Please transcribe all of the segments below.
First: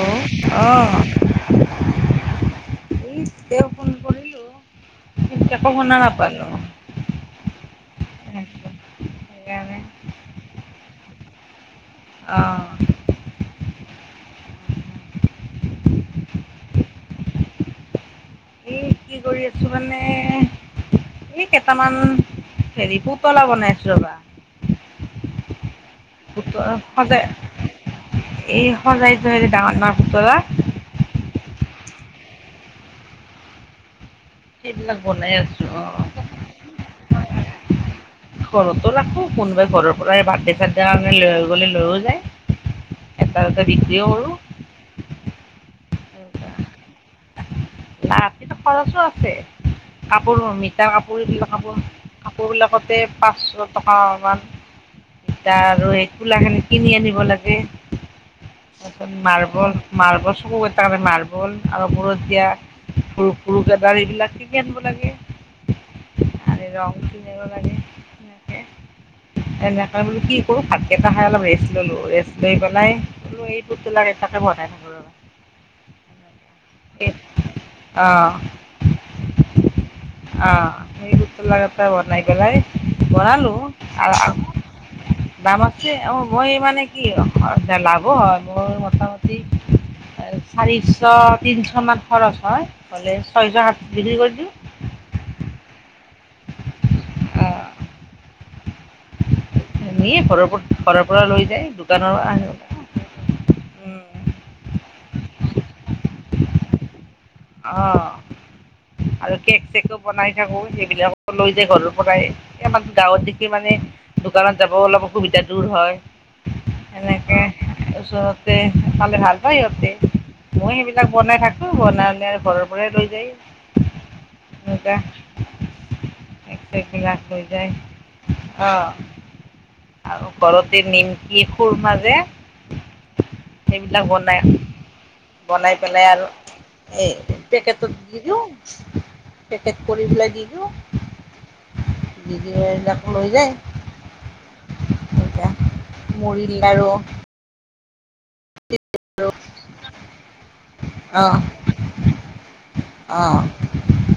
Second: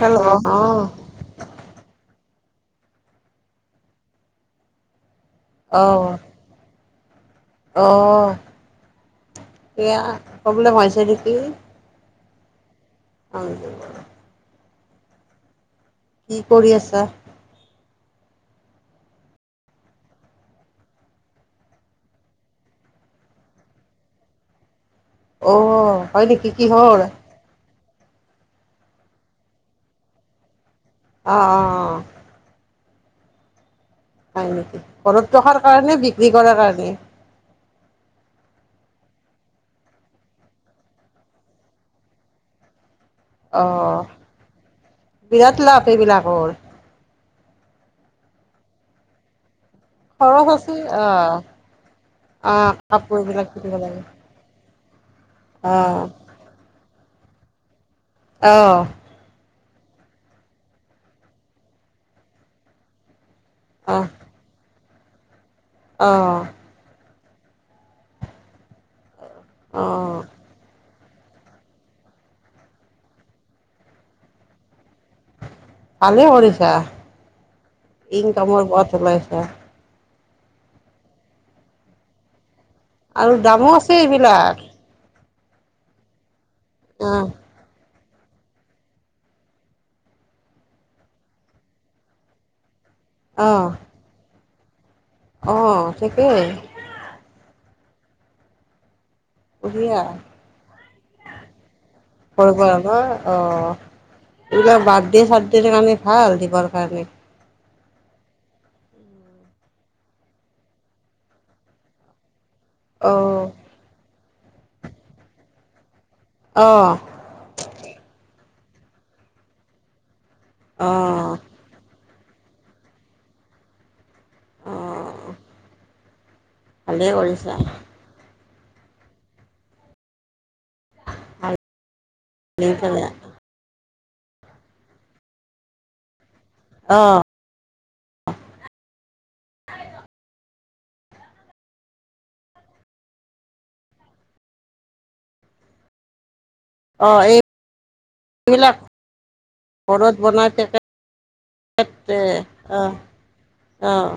Hello hello আহ অ', এই ফোন কৰিলোক একো অ শুনা নাপালো- অ সেইকাৰণে সেয়া প্ৰব্লেম হৈছে নেকি? আহ অ কি কৰি আছা? এ কি কৰি আছো মানে- এই কেইটামান হেৰি পুতলা বনাইছো ৰবা- অ হয় নেকি কি পুতলা কিহৰ? সজাই এই সজাই ডাঙৰ পুতলা- অ অ অ হয় নেকি সেইবিলাক ঘৰত বনাই ৰখাৰ আছোঁ কাৰণে অ'। বিক্ৰী কৰাৰ কাৰণে- ঘৰতো ৰাখো কোনোবাই ঘৰৰ পৰা বাডে চাদডে কাৰণে লৈ গলে লৈও যায়- এটা অ দুটা বিক্ৰীৰ কৰো বিৰাট লাভ এইবিলাকৰ- অ কিন্তু খৰচো আছে- কাপোৰ খৰচ আছে মিঠা অ কাপোৰ এইবিলাক কাপোৰ অ কাপোৰবিলাকতে কাপোৰবিলাক পাঁচশ কিনিব টকা লাগে মান - এতিয়া অ তুলা খিনি কিনি আনিব লাগে অ তাৰপিছত মাৰ্বল মাৰ্বল চকু কেইটা মাৰ্বল আৰু পত দিয়া‌ সৰু গৰু গেদাৰ স এইবিলাক আনিব লাগে আহ তেনেকে বিলাকে অ এনেকা বাৰু কি কৰো কেইটা খাই অলপ ৰেষ্ট ল'লোঁ ৰেষ্ট লৈ পেলাইল এইটোবিলাক এটে ভৰাই থাকোঁ আৰু- ভালেই কৰিছা ইনকামৰ পথ ওলাইছা- আহ এই বনাই পেলাই আৰু বনালোঁ দামো আছে আৰু- এইবিলাক দাম আছে অ মই মানে কি অ লাভ- হয় মোৰ মোটামুটি চাৰিশ তিনিশমান খৰচ হয়? হলে ছয়শ সাত বিক্ৰী কৰি দিওঁ- আহ ঠিকেই [inaudible] এনেই ঘৰৰ পৰা ঘৰৰ পৰা লৈ যায় দোকানৰ অ' [unintelligible] কৰিব পৰা নহয় অ [inaudible] এইবিলাক বাৰ্থডে-চাৰ্থডে কাৰণে ভাল দিবৰ কাৰণে আহ [unintelligible] [unintelligible] আৰু কেক-চেকো বনাই থাকো সেইবিলাক লৈ যায় ঘৰৰ পৰাই [inaudible] [unintelligible] আমাৰ অ গাঁৱত দেখি মানে দোকানত যাব অলপ অসুবিধা দূৰ হয় [inaudible] অ [unintelligible] এনেকে ওচৰতে পালে ভাল পায় সিহঁতে [inaudible] মই অ সেইবিলাক বনাই থাকো বনালে আৰু ঘৰৰ পৰাই লৈ যায় [unintelligible] অ ভালেই কৰিছা [unintelligible] অ আৰু ঘৰতে নিমকি খুৰমা যে ভাল পেলাই [inaudible] সেইবিলাক বনাই বনাই পেলাই আৰু অ এ পেকেটত দি দিওঁ পেকেট কৰি পেলাই দি দিওঁ [unintelligible] নিজে এইবিলাক লৈ যায় [unintelligible] এয়া মোৰিৰ লাৰু সেইবিলাক ঘৰত বনাই থাকে অঁ [unintelligible] সেত অঁ আহ আহ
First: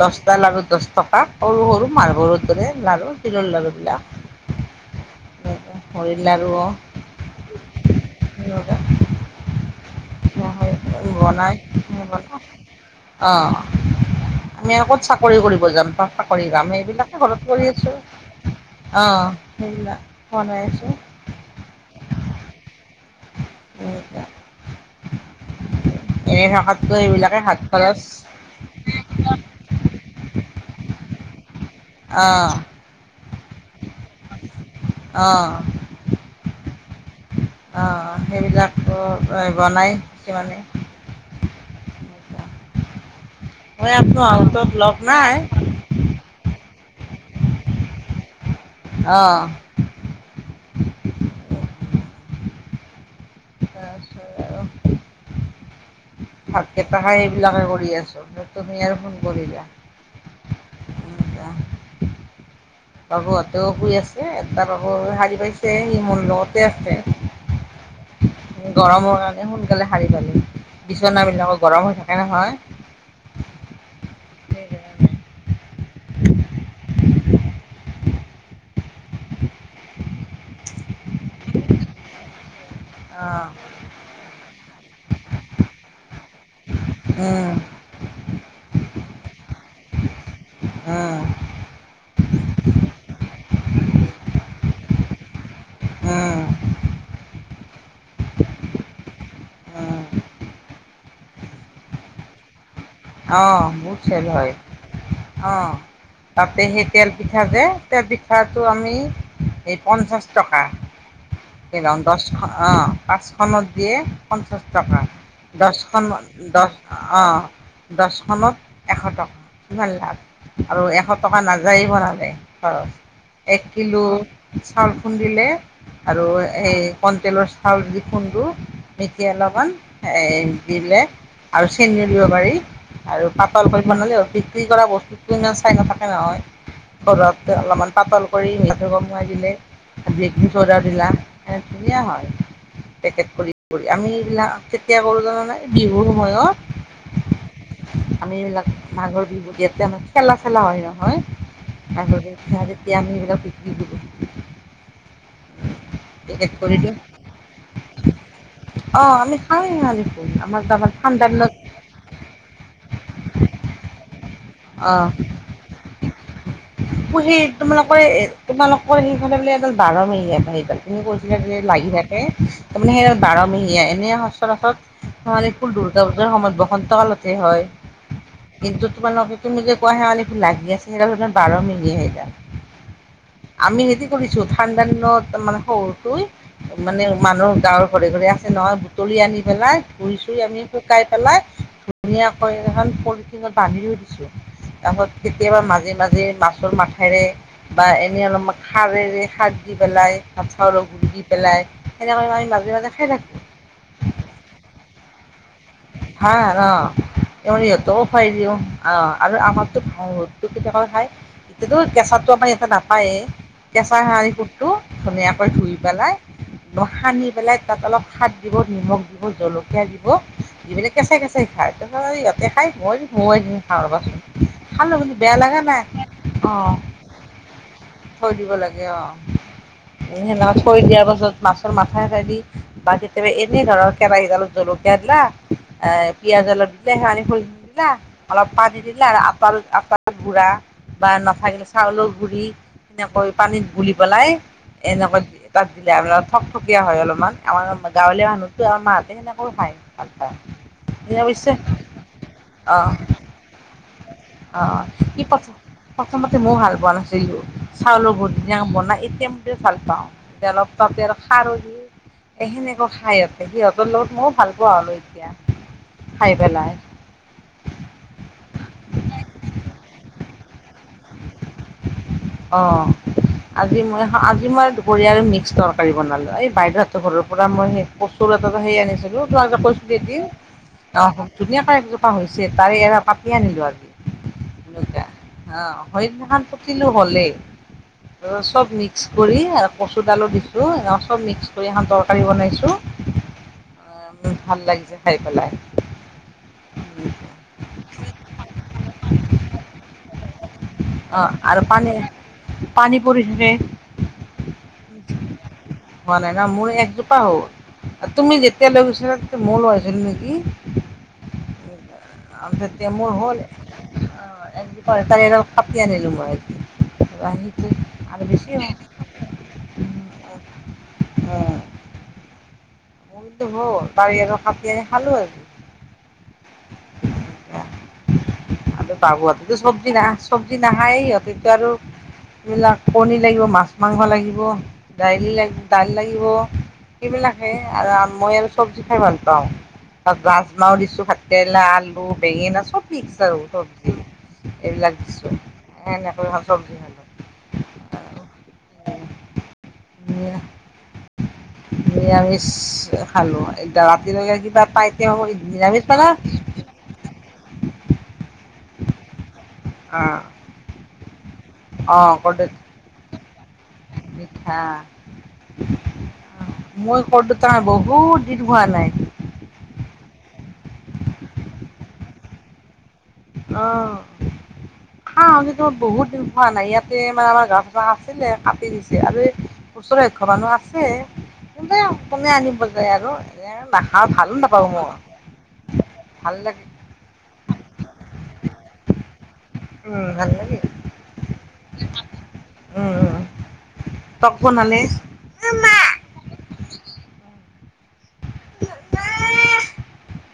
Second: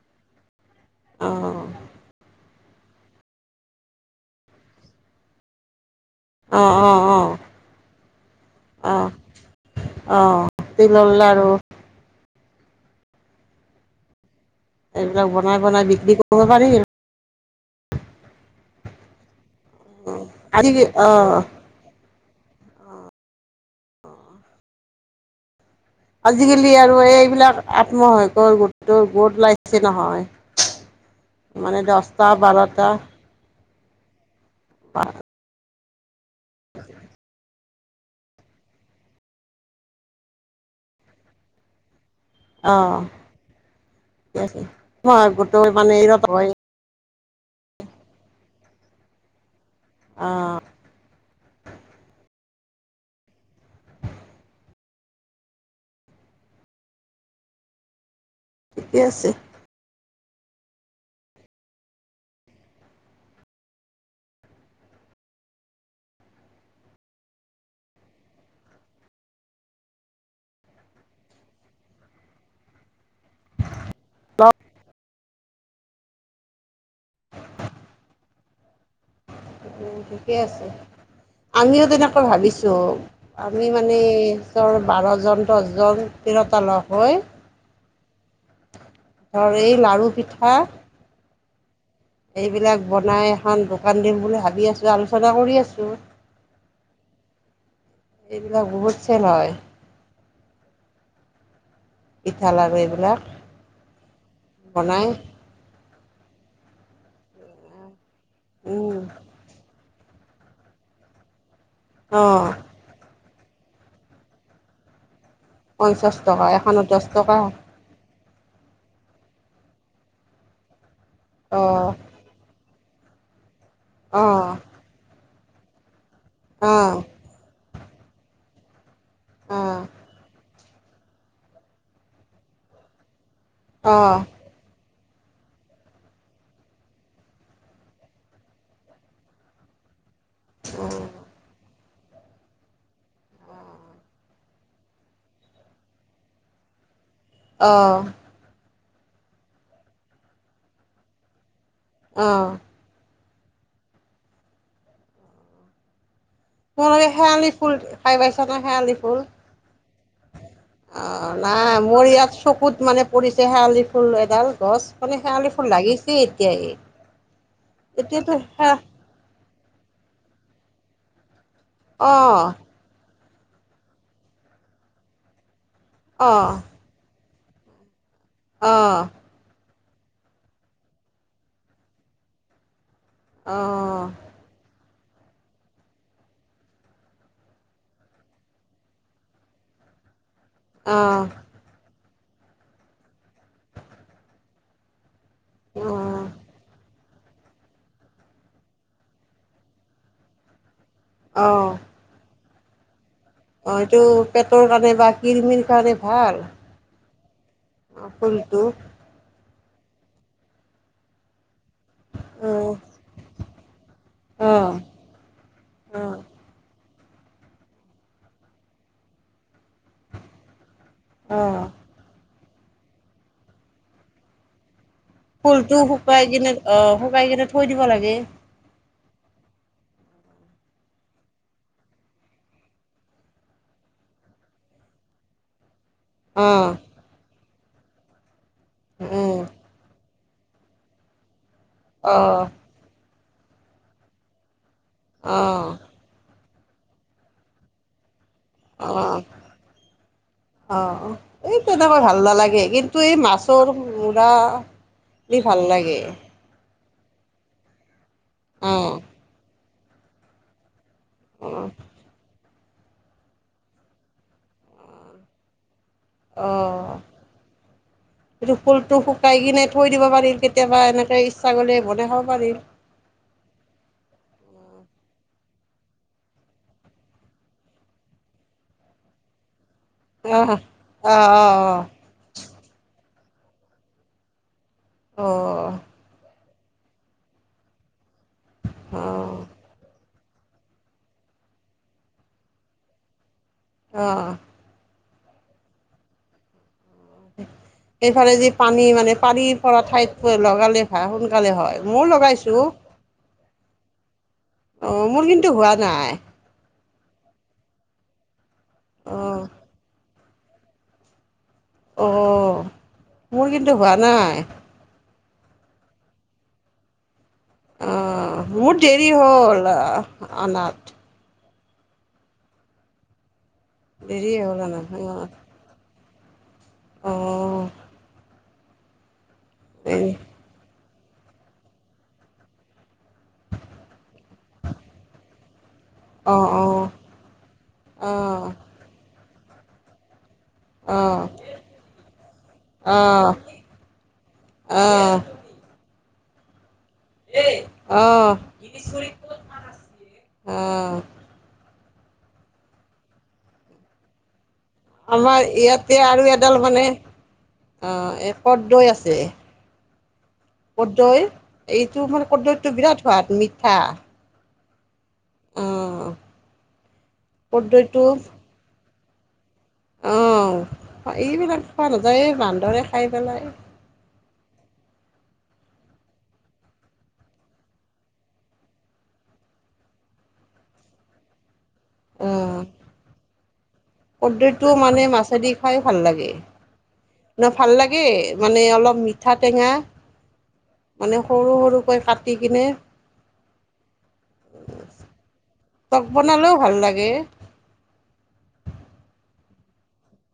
দহটা লাৰু দহ টকা সৰু সৰু মাৰ্বলৰ দৰে লাৰু সৰু-সৰু তিলৰ লাৰুবিলাক মূৰিৰ লাাৰু অঁ [inaudible] আহ [unintelligible] [unintelligible] বনাই মনা অঁ আমি ক'ত এইবিলাক চাকৰি বনাই কৰিব বনাই যাম ত বিক্ৰী কৰিব চাকৰি পাৰি কাম এইবিলাকে কৰো ঘৰতে [unintelligible] কৰি আছো অ আজি বনাইছো অ [inaudible] উম [unintelligible] [unintelligible] আজিকালি আৰু সেইবিলাকে হাত এইবিলাক খৰচ আত্মসহায়কৰ গোটটোৰ গোট ওলাইছে নহয় [unintelligible] [unintelligible] মানে দহটা বাৰটা [inaudible] আহ [unintelligible] [unintelligible] [unintelligible] অ সেইবিলাকো বনাই কিছুমানে [inaudible] [unintelligible] অ মই আকৌ ঠিকেই আছে আউটত লগ নাই গোটৰ মানে এইয়াত হয় [unintelligible] আহ [unintelligible] অ [unintelligible] তাৰপিছত আৰু ভাতকেইটা খাই এইবিলাকে কৰি আছোঁ [unintelligible] [unintelligible] তুমি আৰু ঠিকে ফোন আছে কৰিলা [unintelligible] [unintelligible] বাবুহঁতেও শুই আছে এটা বাবু শাৰী পাইছে সি মোৰ লগতে আছে [unintelligible] উ [unintelligible] [unintelligible] গৰমৰ কাৰণে সোনকালে শাৰি পালো বিচনা বিলাকো গৰম হৈ থাকে নহয় [unintelligible] অ [unintelligible] [unintelligible] উম ঠিকে আছে আমিও তেনেকৈ ভাবিছো [unintelligible] [unintelligible] ত' অ', আমি মানে চৰ বাৰজন দহজন [unintelligible] [unintelligible] তিৰোতা লগ হৈ উম, ধৰ এই লাৰু পিঠা [unintelligible] হা [unintelligible] এইবিলাক [unintelligible] এখন দোকান দিম বুলি ভাবি আছোঁ আলোচনা কৰি আছোঁ [unintelligible] উম [unintelligible] [unintelligible] এইবিলাক বহুত চেল হয় [unintelligible] উম। [unintelligible] পিঠা, লাৰু এইবিলাক [inaudible] [unintelligible] অ বহুত চেল হয় বনাই অ তাপে সেই [unintelligible] [unintelligible] তেল পিঠা যে তেলপিঠাটো আমি এই পঞ্চাছ টকা [inaudible] [unintelligible] দহখন অঁ পাঁচখনত দিয়ে পঞ্চাছ টকা [unintelligible] দচখন পঞ্চাছ টকা দ এখনত দহ অ টকা [unintelligible] এখনত এশ টকা কিমান লাভ আৰু এশ টকা নাযায়ে অঁ বনালে খৰচ এক কিলো অঁ চাউল খুন্দিলে আৰু সেই অঁ কণ তেলৰ চাউল দি খুন্দো মেটি অলপমান অঁ এই দিলে আৰু চেনিওদিব পাৰি আৰু পাতল কৰিবনালে অ', বিক্ৰী কৰা বস্তু চাই নাথাকে নহয় ঘৰত অলপমান পাতল কৰি মিলাটো বমোৱাই দিলে বেকিং চডা দিলা সে ধুনীয়া হয় পেকেট কৰি কৰি, আমি এইবিলাক কেতিয়া কৰো জান নাই বিহুৰ সময়ত অঁ আমি এইবিলাক মাঘৰ বিহুত ইয়াতে আমাৰ খেলা চেলা হয় নহয় মাঘৰ বিহু যেতিয়া আমি এইবিলাক শখ তোমালোকে শেৱালি ফুল খাই পাইছানে শেৱালি ফুল? [unintelligible] [unintelligible] অ নাই মোৰ ইয়াত চকুত মানে পৰিছে শেৱালি ফুল ডাল গছ অ মানে শেৱালি ফুল লাগিছেই এতিয়াই। সেই তোমালোকৰে এ এতিয়াতো সে অ', তোমালোকৰ সেইফালে বোলে বাৰ মৰিয়ে সেইডালি কৈছিলে যে লাগি থাকে অ', তাৰমানে সেই বাৰমেহীয়া এনে সচৰাচৰ শেৱালি ফুল দুৰ্গা পূজাৰ অ', সময়ত বসন্ত কালতে হয়, কিন্তু অ', তোমালোক তুমি যে কোৱা শেৱালি লাগি আছে সেইডাল তাৰ বাৰ মাহিয়া সেইডাল আমি হেতি কৰিছো ঠাণ্ডা দিনত মানে সৰুটোৱে মানে মানুহৰ গাৱৰ ঘৰে ঘৰে আছে নহয় বুটলি আনি পেলাই ফুৰিছো আমি অ', শুকাই পেলাই অ', ধুনীয়াকৈ এখন পলিথিনত বান্ধিও দিছো তাৰপাছত কেতিয়াবা মাজে মাজে অ', মাছৰ মা বা এনে অলপমান খৰেৰে শাক দি পেলাই [unintelligible] গু দি পেলাই সেনেকৈ আমি মাজে মাজে খাই থাকো অ এইটো পেটৰ কাৰণে বা কিৰমিৰ কাৰণে ভাল সহঁতকো অঁ, খুৱাই দিওঁ ফুলটো আৰু আমাৰতোত [unintelligible] খাই [unintelligible] অ', নাপায়েই কেঁচা হেৰি কোটটো অ', ধুনীয়াকৈ ধুই পেলাই অ', সানি পেলাই তাত অলপ সাত দিব নিমখ দিব জলকীয়া দিব যিবিলাক কেঁচাই কেঁচাই অ', খায় ত স ইহতে খাই মই মই এদিম খাওঁ ৰ'বাচোন ভাল বেয়া লগা ফুলটো নাই শুকাই কিনে অ শুকাই কিনে থৈ দিব লাগে থৈ দিব লাগে অ [unintelligible] সেনেকা থৈ দিয়াৰ পাছত মাছৰ মাথা এটা দি বা কেতিয়াবা এনে ধৰণৰ কেৰাহীত অলপ জলকীয়া এটলা এ পিয়াজ অ', অলপ দিলে সানি থৈ দিলা, অলপ পানী দিলা উম আৰু আপ আ গুড়া বা নাথাকিলে চাউলৰ গুড়ি অ', সেনেকৈ পানীত গুলি পেলাই এনেকুৱা তাত অ', দিলে আম ঠকথকীয়া হয় অলপমান আমাৰ গাঁৱলীয়া মানুহ সিহৰ মাতে অ', সেনেকৈ খায় ভাল পায় অ অৱশ্যে এই তেনেকৈ ভাল নালাগে অ কিন্তু এই মাছৰ মূৰা ই প্ৰথম প্ৰথমতে মো হাত ব চাউলৰ অ', বনাই এতিয়া ম ভাল পাওঁ এয়া অলপ বাপেয় অ', খাৰলী এ সেনেকা খাই সিহঁতৰ লগত মই ভাল পা ক আৰু এতিয়া খাই পেলাই। অঁ [unintelligible] টো ফুলটো শুকাই কিনে থৈ দিব পাৰিল কেতিয়াবা এনেকে ইচ্ছা কৰিলে বনাই খাব পাৰি অ', আজি মই সাত দুপৰীয়া আৰু মিক্স তৰকাৰী বনালো এই বাইদেউহেতৰ ঘৰৰ পৰা মই সেই কচুৰ হাতত সেই আনিছিলো কৈছিলো দেদ আহ অ ধুনীয়াকৈ একজোপা হৈছে তাৰে এৰা কাটি আনিলো আজি অ', আহ হৰিত [unintelligible] পুতিলো হলেই চব মিক্স কৰি অ', আৰু কচুৰ দালো দিছো চব মিক্স কৰি এখন তৰকাৰী বনাইছো অ', বহুত ভাল লাগিছে খাই পেলাই [unintelligible] সেই ফালে যি পানী মানে পানীৰ পৰা ঠাইত লগালে ভাৰা অঁ সোনকালে আৰু হয় পানী ময় লগাইছো পানী পৰি থাকে হোৱা নাই ন মোৰ একজোপা হল তুমি যেতিয়া লৈ গৈছিলা অ', তেতিয়া ময়ো লই আহিছিলো নেকি অ', মোৰ কিন্তু হোৱা নাই [unintelligible] কাটি আনিলোঁ মই ৰাহিটো আৰু অ', বেছি হ মোৰ দেৰি হ'ল অনাত অ বাৰী আৰু দেৰিয়ে হ'ল কাটি আনি অনাত খালো আৰু অ', আৰু বাবোৱাতো চবজি নাখা অ', চবজি নাখায়েই সিহঁতেটো আৰু এইবিলাক কণী লাগিব মাছ মাংস লাগিব দাইলি লাগ দাইল লাগিব অ', অ', অ', সেইবিলাক সে মই আৰু চবজি খাই ভাল পাওঁ তাত গাছ মাৰো দিছো অ', ভাতকেৰেলা, আলু, বেঙেনা চব মিক্স অ', আৰু চবজি সেইবিলাক দিছো এনেকৈ ভাল চবজি ভাল আহ আহ নিৰামিষ খালো এতিয়া ৰাতিলৈকে কিবা পাই তেওঁ আমাৰ নিৰামিষ ইয়াতে পালা আৰু এডাল মানে অ কদৈ আছে অঁ কদৈ এইটো মানে কদৈটো বিৰাট সোৱাদ মিঠা হা অ', মই কদৈত থাকা বহুত দিন হোৱা নাই। আহ এইবিলাক খোৱা নাযায় এই বান্দৰে খাই পেলাই অহ খাওঁ আমি ত বহুত দিন খোৱা নাই ইয়াতে মানে আমাৰ গছ আছিলে কাটি দিছে আৰু ওচৰে ঘৰানু আছে কিন্তে কোনে আনিব অ', যায় আৰু এ নাখ ও ভালো নাপাওঁ কদৈটো মই মানে মাছেদি খাই ভাল লাগে ন ভাল লাগে মানে অলপ মিঠা টেঙা উম, ভাল লাগে মানে সৰু সৰুকৈ কাটি কিনে তক বনালে তক বনালেও ভাল লাগে। [unintelligible]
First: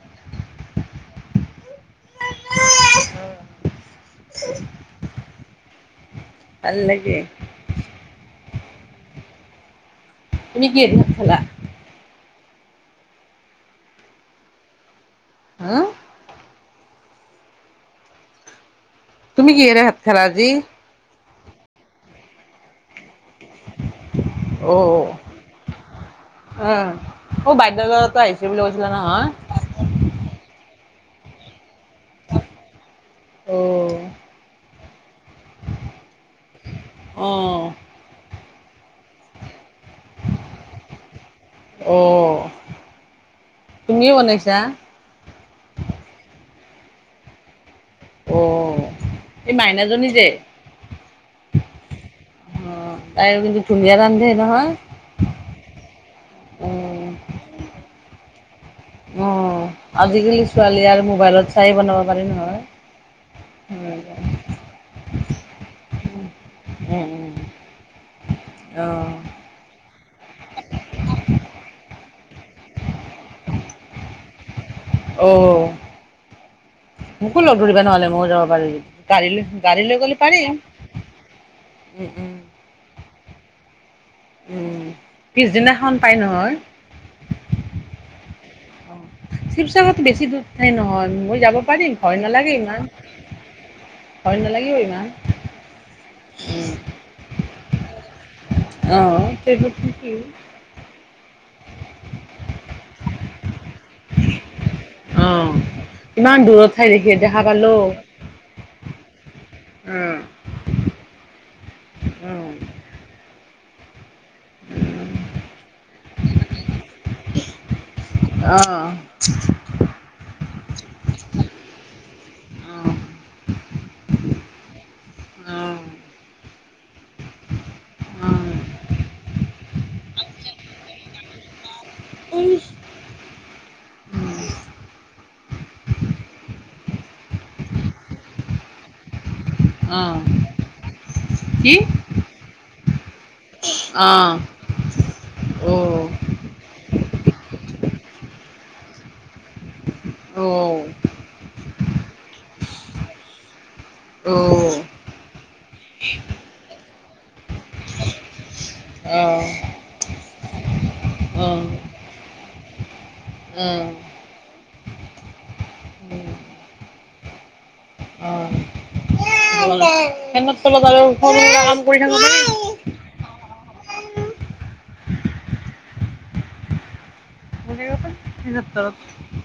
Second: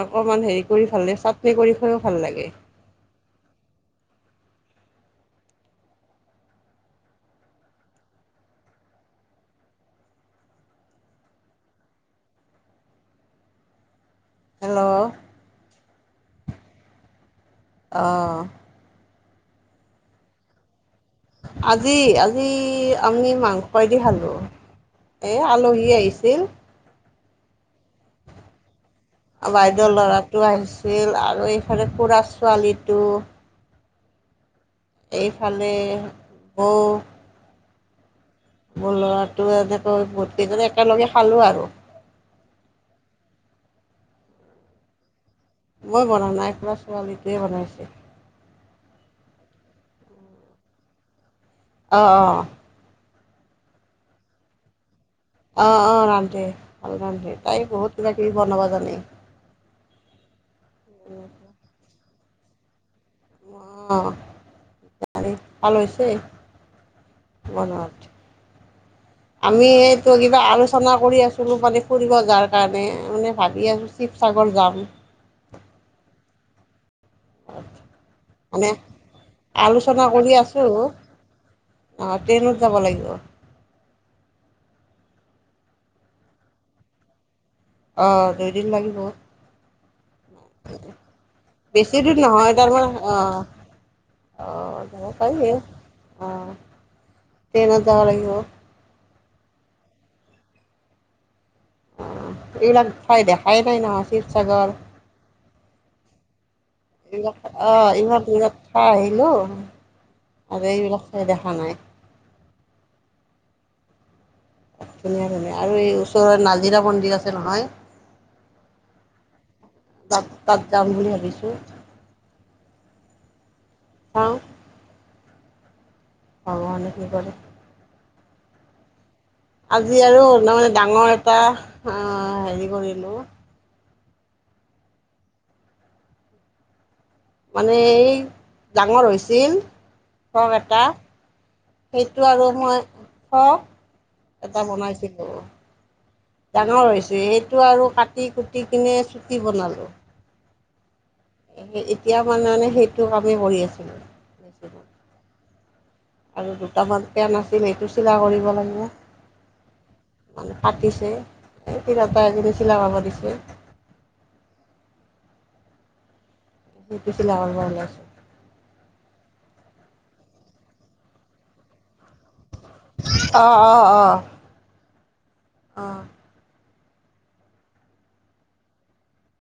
অকমান হেৰি কৰি ভালে চাটনি কৰি খুৱাই কৰি ও ভাল লাগে ভাল লাগে তুমি কিহে দি ভাত খালা? হেল্ল' হ অহ তুমি কিহেৰে ভাত খালা আজি আজি আজি আমি মাংসই দি খালো অ'। এই আলহী আহিছিল অ', অ বাইদেউ ঘৰতে আহিছে বুলি কৈছিলা নহয়? বাইদেউ ল'ৰাটো আহিছিল আৰু এইফালে খুৰা ছোৱালীটো অ'। এইফালে বৌ অ'। মোৰ লৰাটোৱে এনেকৈ বোট কেই একেলগে খালো আৰু অ'। তুমিয়ে বনাইছা মই বনা নাই খ'ৰা ছোৱালীটোৱে বনাইছে অ এই মাইনাজী যে অঁ অঁ অ', তাই কিন্তু ধুনীয়া ৰান্ধে নহয় অ অ ৰান্ধে ভাল অ', ৰান্ধে তাই বহুত কিবা কিবি বনাবা জানে অ', আজিকালি ছোৱালী আৰু মোবাইলত চাই বনাব পাৰি নহয় উম, অহ ভাল হৈছে উম, বনত অ', আমি এইটো কিবা আলোচনা কৰি আছিলো মানে ফুৰিব যোৱাৰ কাৰণে মানে ভাবি আছো শিৱসাগৰ যাম অ মোকো লগ ধৰিব নহলে মইয়ো যাব মানে পাৰি গাড়ী লৈ গাড়ী লৈ গ'লে পাৰিম অ উম, উম, ট্ৰেইনত যাব লাগিব। উম পিছদিনাখন পাই নহয় অ দুইদিন লাগিব অ', শিৱসাগৰতো বেছি দূৰ ঠাই নহয় মই যাব বেছি পাৰিম ভয় নালাগে ইমান ভয় নালাগিব অহ যাব ইমান পাৰিবি ট্ৰেইনত যাব লাগিব অহ অহ এইবিলাক ঠাই দেখাই নাই নহয় শিৱসাগৰ অ'। ইমান দূৰত ঠাই দেখি ই দেখা পালো। আহ ইমান বিৰত খা আহিলো উম, আৰু এইবিলাক খাই দেখা নাই [unintelligible] ধুনীয়া ধুনীয়া আৰু এই ওচৰৰত নাজিৰা মন্দিৰ আছে নহয় অ', তাত তাত যাম বুলি ভাবিছো [unintelligible] এক অ ভগৱানে কি কৰে? অ আজি আৰু তাৰ মানে ডাঙৰ এটা অহ হেৰি কৰিলো উ মানে এই ডাঙৰ হৈছিল অ', অ', ফ্ৰক এটা কি? সেইটো আৰু মই ফ্ৰক অ', অ', এটা বনাইছিলো অ', অ'। ডাঙৰ হৈছে সেইটো আৰু কাটি কুটি কিনে চুটি বনালো অ এতিয়া মানে এনেই সেইটো কামেই কৰি আছিলো আৰু দুটামান সেয়া নাছিল সেইটো চিলা কৰিব লাগে অ', অ', মানে কাটি এই তাতে আজি নিচিলাও হ'ব দে অহ উম সিটো চিলা কৰপা ওলাইছো অতৰু [unintelligible] পৰি থাকোতে অ অ অ অ ক ফেনৰ তলত